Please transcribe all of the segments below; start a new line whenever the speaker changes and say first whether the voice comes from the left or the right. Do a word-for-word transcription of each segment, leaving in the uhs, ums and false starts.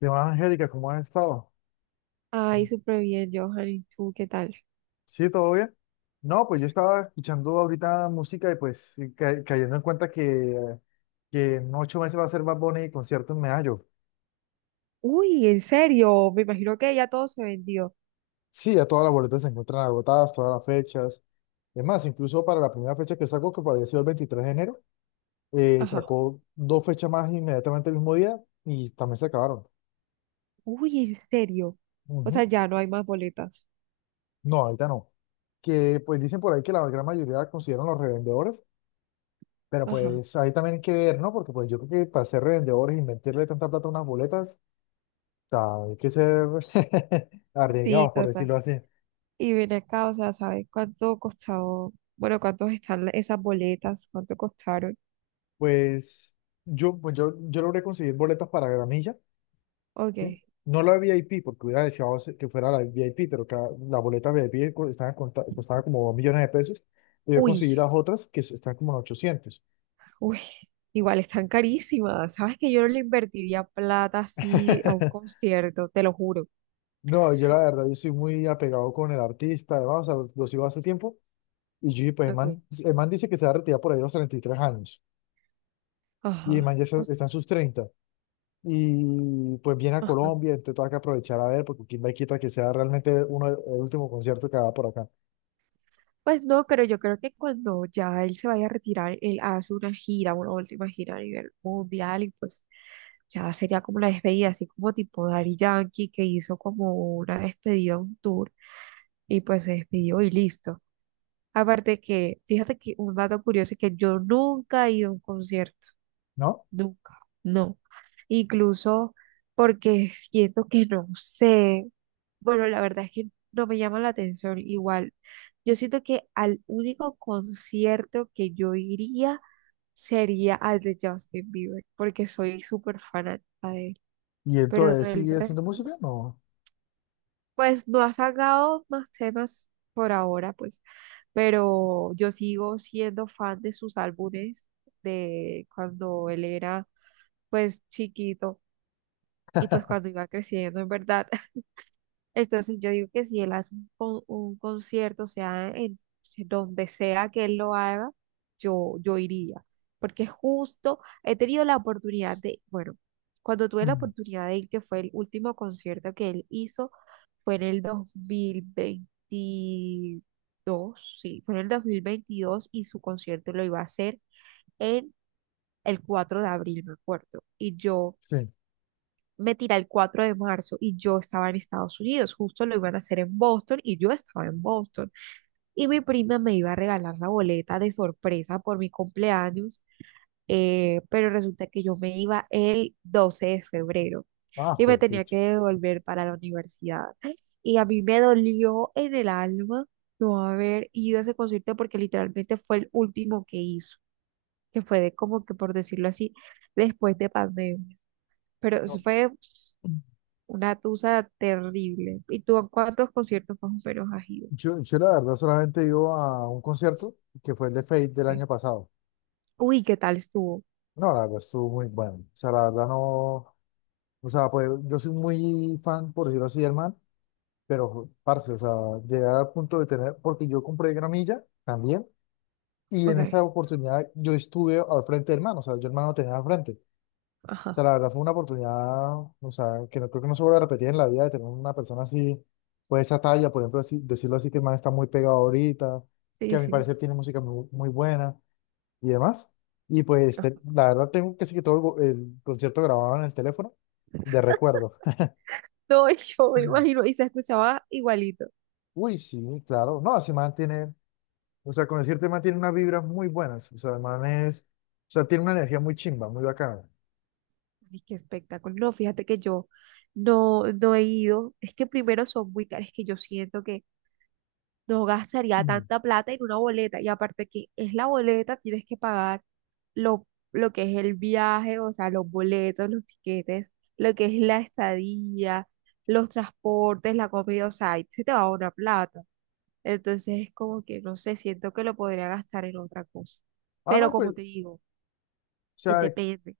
left: ¿Qué más, Angélica? ¿Cómo has estado?
right: Ay, súper bien, Johan. ¿Y tú qué tal?
left: ¿Sí, todo bien? No, pues yo estaba escuchando ahorita música y pues y ca- cayendo en cuenta que, eh, que en ocho meses va a ser Bad Bunny y concierto en Medallo.
right: Uy, en serio. Me imagino que ya todo se vendió.
left: Sí, ya todas las boletas se encuentran agotadas, todas las fechas. Es más, incluso para la primera fecha que sacó, que había sido el veintitrés de enero, eh,
right: Ajá.
left: sacó dos fechas más inmediatamente el mismo día y también se acabaron.
right: Uy, en serio. O sea,
left: Ujú.
right: ya no hay más boletas.
left: No, ahorita no. Que pues dicen por ahí que la gran mayoría la consideran los revendedores. Pero
right: Ajá.
left: pues ahí también hay que ver, ¿no? Porque pues yo creo que para ser revendedores y invertirle tanta plata a unas boletas, o sea, hay que ser
right: Sí,
left: arriesgados, por
right: total.
left: decirlo así.
right: Y ven acá, o sea, ¿sabes cuánto costó? Bueno, ¿cuántos están la- esas boletas? ¿Cuánto costaron?
left: Pues yo, pues yo, yo logré conseguir boletas para gramilla, ¿sí?
right: Ok.
left: No la V I P, porque hubiera deseado se- que fuera la V I P, pero cada, la boleta V I P co- estaba, conta- costaba como dos millones de pesos. Y yo
right: Uy,
left: conseguí las otras que s- están como en ochocientos.
right: uy. Igual están carísimas. ¿Sabes que yo no le invertiría plata así a un concierto? Te lo juro.
left: No, yo la verdad, yo soy muy apegado con el artista, además, o sea, los los sigo hace tiempo. Y yo dije, pues el
right: Ok.
left: man, el man dice que se va a retirar por ahí a los treinta y tres años. Y
right: Ajá.
left: el man ya
right: O
left: está,
right: s-
left: está en sus treinta. Y pues viene a Colombia, entonces tengo que aprovechar a ver, porque quién va y quita que sea realmente uno, el último concierto que haga por acá,
right: Pues no, pero yo creo que cuando ya él se vaya a retirar, él hace una gira, una última gira a nivel mundial y pues ya sería como la despedida, así como tipo Daddy Yankee que hizo como una despedida, un tour y pues se despidió y listo. Aparte que, fíjate que un dato curioso es que yo nunca he ido a un concierto,
left: ¿no?
right: nunca, no. Incluso porque siento que no sé. Bueno, la verdad es que no me llama la atención igual. Yo siento que al único concierto que yo iría sería al de Justin Bieber, porque soy súper fanática de él,
left: Y
right: pero
left: entonces,
right: del
left: ¿sigue haciendo
right: resto no.
left: música? No.
right: Pues no ha sacado más temas por ahora, pues, pero yo sigo siendo fan de sus álbumes de cuando él era, pues, chiquito y pues cuando iba creciendo, en verdad. Entonces yo digo que si él hace un, con- un concierto, o sea en donde sea que él lo haga, yo, yo iría. Porque justo he tenido la oportunidad de, bueno, cuando tuve la
left: Mm.
right: oportunidad de ir, que fue el último concierto que él hizo, fue en el dos mil veintidós, sí, fue en el dos mil veintidós y su concierto lo iba a hacer en el cuatro de abril, me acuerdo. Y yo
left: Sí.
right: me tiré el cuatro de marzo y yo estaba en Estados Unidos, justo lo iban a hacer en Boston y yo estaba en Boston. Y mi prima me iba a regalar la boleta de sorpresa por mi cumpleaños, eh, pero resulta que yo me iba el doce de febrero
left: Ah,
right: y me tenía
left: perfecto.
right: que devolver para la universidad. Y a mí me dolió en el alma no haber ido a ese concierto porque literalmente fue el último que hizo, que fue de como que por decirlo así, después de pandemia. Pero eso
left: No.
right: fue una tusa terrible. ¿Y tú a cuántos conciertos más o menos has ido?
left: Yo, yo la verdad solamente he ido a un concierto que fue el de Fate del
right: Ok.
left: año pasado.
right: Uy, ¿qué tal estuvo?
left: No, la verdad estuvo muy bueno. O sea, la verdad no. O sea, pues yo soy muy fan, por decirlo así, hermano. Pero, parce, o sea, llegar al punto de tener, porque yo compré gramilla también, y en esta
right: Ok,
left: oportunidad yo estuve al frente del hermano, o sea, yo hermano lo tenía al frente. O
right: ajá,
left: sea, la verdad fue una oportunidad, o sea, que no creo que no se vuelva a repetir en la vida de tener una persona así, pues esa talla, por ejemplo, así, decirlo así, que el man está muy pegado ahorita, que
right: sí,
left: a mi
right: sí.
left: parecer tiene música muy, muy buena y demás. Y pues, te-
right: Ajá.
left: la verdad tengo casi que todo el, go- el concierto grabado en el teléfono de recuerdo.
right: No, yo me imagino, y se escuchaba igualito.
left: Uy, sí, claro. No, ese man tiene. O sea, con decirte, man, tiene unas vibras muy buenas. O sea, el man es, o sea, tiene una energía muy chimba, muy bacana.
right: Ay, qué espectáculo. No, fíjate que yo no, no he ido. Es que primero son muy caros, es que yo siento que no gastaría
left: Ujú.
right: tanta plata en una boleta. Y aparte que es la boleta, tienes que pagar lo, lo que es el viaje, o sea, los boletos, los tiquetes, lo que es la estadía, los transportes, la comida, o sea, ahí se te va una plata. Entonces es como que, no sé, siento que lo podría gastar en otra cosa.
left: Ah,
right: Pero
left: no, pues,
right: como
left: o
right: te digo, eh,
left: sea,
right: depende.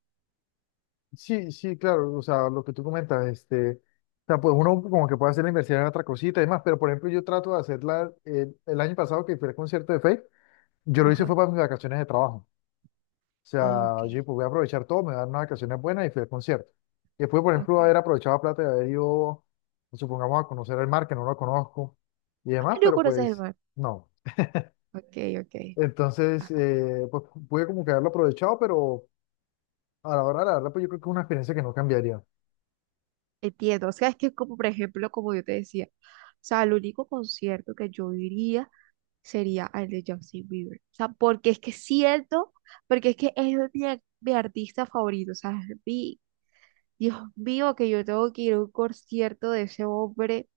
left: sí, sí, claro, o sea, lo que tú comentas, este, o sea, pues uno como que puede hacer la inversión en otra cosita y demás, pero por ejemplo, yo trato de hacerla, el, el año pasado que fui al concierto de Fate, yo lo hice fue
right: Ajá.
left: para mis vacaciones de trabajo. O sea,
right: Ok,
left: yo dije, pues voy a aprovechar todo, me dan unas vacaciones buenas y fui al concierto. Y después, por ejemplo, haber
right: ok.
left: aprovechado la plata de haber ido, supongamos, a conocer el mar, que no lo conozco y
right: Ah,
left: demás,
right: no
left: pero
right: conoces el
left: pues,
right: mar.
left: no.
right: Ok, ok.
left: Entonces,
right: Ah.
left: eh, pues pude como que haberlo aprovechado, pero a la hora de la verdad, pues yo creo que es una experiencia que no cambiaría.
right: Entiendo, o sea, es que como por ejemplo, como yo te decía, o sea, el único concierto que yo iría sería el de Justin Bieber, o sea, porque es que siento, porque es que es mi, ar- mi artista favorito, o sea, es mi, Dios mío, que yo tengo que ir a un concierto de ese hombre,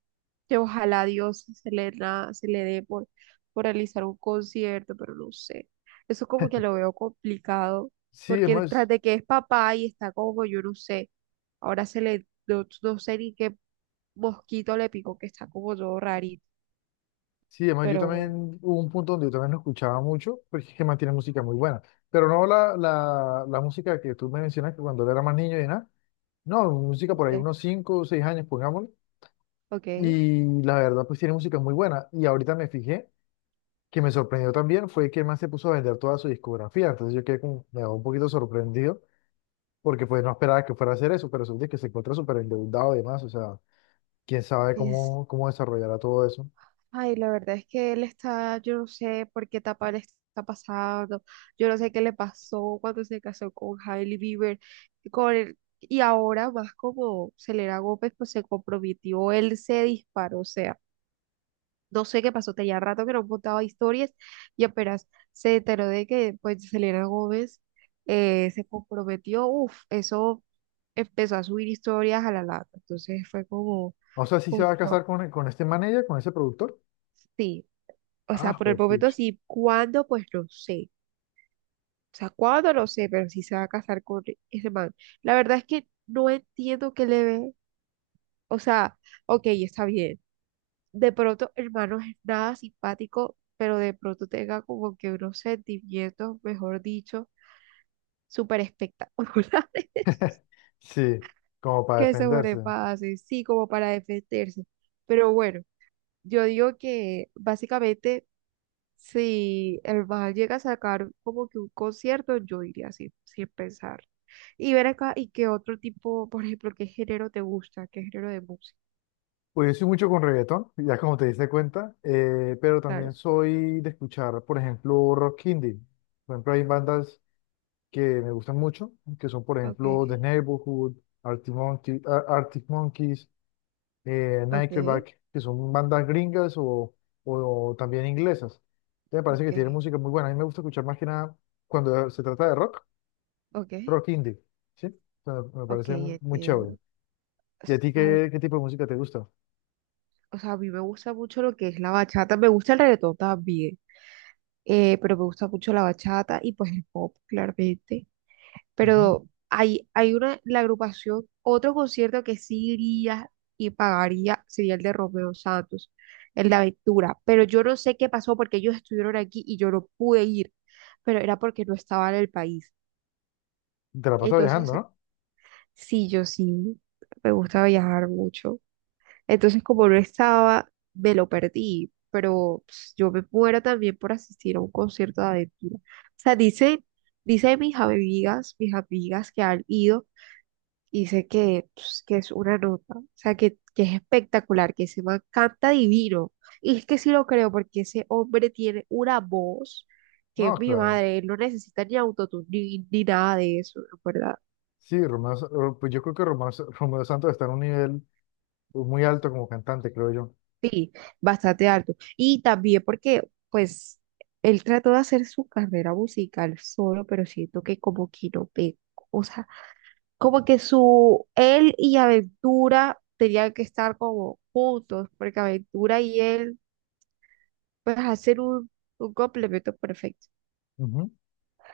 right: que ojalá Dios se le, da- se le dé por, por realizar un concierto, pero no sé, eso como que lo veo complicado,
left: Sí,
right: porque tras
left: además,
right: de que es papá y está como, yo no sé, ahora se le no, no sé ni qué mosquito le picó que está como todo rarito,
left: sí, además yo
right: pero bueno,
left: también, hubo un punto donde yo también lo escuchaba mucho, porque es que mantiene música muy buena, pero no la, la, la música que tú me mencionas, que cuando él era más niño y nada, no, música por ahí
right: entonces,
left: unos cinco o seis años, pongámoslo,
right: ok.
left: y la verdad, pues tiene música muy buena, y ahorita me fijé, que me sorprendió también, fue que más se puso a vender toda su discografía, entonces yo quedé como, me un poquito sorprendido porque pues no esperaba que fuera a hacer eso, pero resulta que se encuentra súper endeudado y demás, o sea, quién sabe
right: Es,
left: cómo, cómo desarrollará todo eso.
right: ay, la verdad es que él está, yo no sé por qué etapa le está pasando, yo no sé qué le pasó cuando se casó con Hailey Bieber, con el- y ahora más como Selena Gómez, pues se comprometió, él se disparó, o sea. No sé qué pasó, tenía rato que no contaba historias y apenas se enteró de que pues Selena Gómez eh, se comprometió, uff, eso empezó a subir historias a la lata. Entonces fue como
left: O sea, si se
right: un
left: va a casar
right: shock.
left: con, con este manager, con ese productor.
right: Sí, o sea,
left: Ah,
right: por el
left: pues
right: momento
left: pucha.
right: sí, ¿cuándo? Pues no sé. O sea, ¿cuándo? No sé, pero sí se va a casar con ese man. La verdad es que no entiendo qué le ve. O sea, ok, está bien, de pronto el man no es nada simpático, pero de pronto tenga como que unos sentimientos, mejor dicho, súper espectaculares
left: Sí, como para
right: que
left: defenderse.
right: sobrepasen, sí, como para defenderse. Pero bueno, yo digo que básicamente si el man llega a sacar como que un concierto, yo diría así, sin pensar. Y ver acá, ¿y qué otro tipo, por ejemplo, qué género te gusta? ¿Qué género de música?
left: Pues yo soy mucho con reggaetón, ya como te diste cuenta, eh, pero
right: Claro,
left: también soy de escuchar, por ejemplo, rock indie. Por ejemplo, hay bandas que me gustan mucho, que son, por
right: ok,
left: ejemplo, The Neighborhood, Arctic Monkey- Ar- Arctic Monkeys, eh,
right: ok,
left: Nickelback, que son bandas gringas o, o también inglesas. Entonces me parece que
right: ok,
left: tienen música muy buena. A mí me gusta escuchar más que nada cuando se trata de rock,
right: ok,
left: rock indie, ¿sí? O sea, me
right: ok,
left: parece mu- muy
right: entiendo.
left: chévere. ¿Y a ti
right: ¿Sabes?
left: qué, qué tipo de música te gusta?
right: O sea, a mí me gusta mucho lo que es la bachata, me gusta el reggaetón también, eh, pero me gusta mucho la bachata y pues el pop, claramente.
left: Ujú.
right: Pero hay, hay una, la agrupación, otro concierto que sí iría y pagaría sería el de Romeo Santos, el de Aventura, pero yo no sé qué pasó porque ellos estuvieron aquí y yo no pude ir, pero era porque no estaba en el país.
left: Te la pasas viajando,
right: Entonces,
left: ¿no?
right: sí, yo sí, me gusta viajar mucho. Entonces, como no estaba, me lo perdí, pero pues, yo me muero también por asistir a un concierto de aventura. O sea, dice, dice mis amigas, mis amigas que han ido, dice que, pues, que es una nota, o sea, que, que es espectacular, que se man canta divino. Y es que sí lo creo, porque ese hombre tiene una voz que
left: No,
right: es mi
left: claro.
right: madre, él no necesita ni autotune ni, ni nada de eso, ¿verdad?
left: Sí, Romeo, Sa- Ro- pues yo creo que Romeo, Sa- Romeo Santos está en un nivel muy alto como cantante, creo yo.
right: Sí, bastante alto. Y también porque, pues, él trató de hacer su carrera musical solo, pero siento que como que no pegó. O sea, como que su, él y Aventura tenían que estar como juntos, porque Aventura y él, pues, hacen un, un complemento perfecto.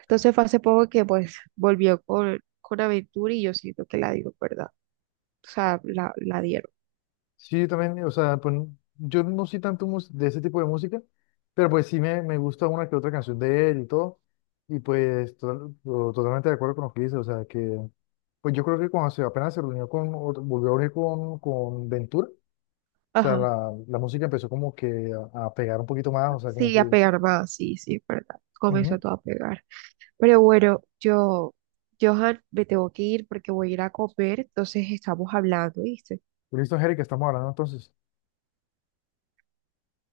right: Entonces fue hace poco que, pues, volvió con, con Aventura y yo siento que la dio, ¿verdad? O sea, la, la dieron.
left: Sí, yo también, o sea, pues yo no soy tanto mus- de ese tipo de música, pero pues sí me, me gusta una que otra canción de él y todo, y pues to- to- totalmente de acuerdo con lo que dice, o sea, que pues yo creo que cuando se, apenas se reunió con, o volvió a unir con, con Ventura, o sea,
right: Ajá.
left: la, la música empezó como que a, a pegar un poquito más, o sea, como
right: Sí,
left: que
right: a
left: es...
right: pegar más, sí, sí, es verdad.
left: Ujú.
right: Comenzó todo a pegar. Pero bueno, yo, Johan, me tengo que ir porque voy a ir a comer, entonces estamos hablando, ¿viste?
left: Listo, Angélica, estamos hablando entonces.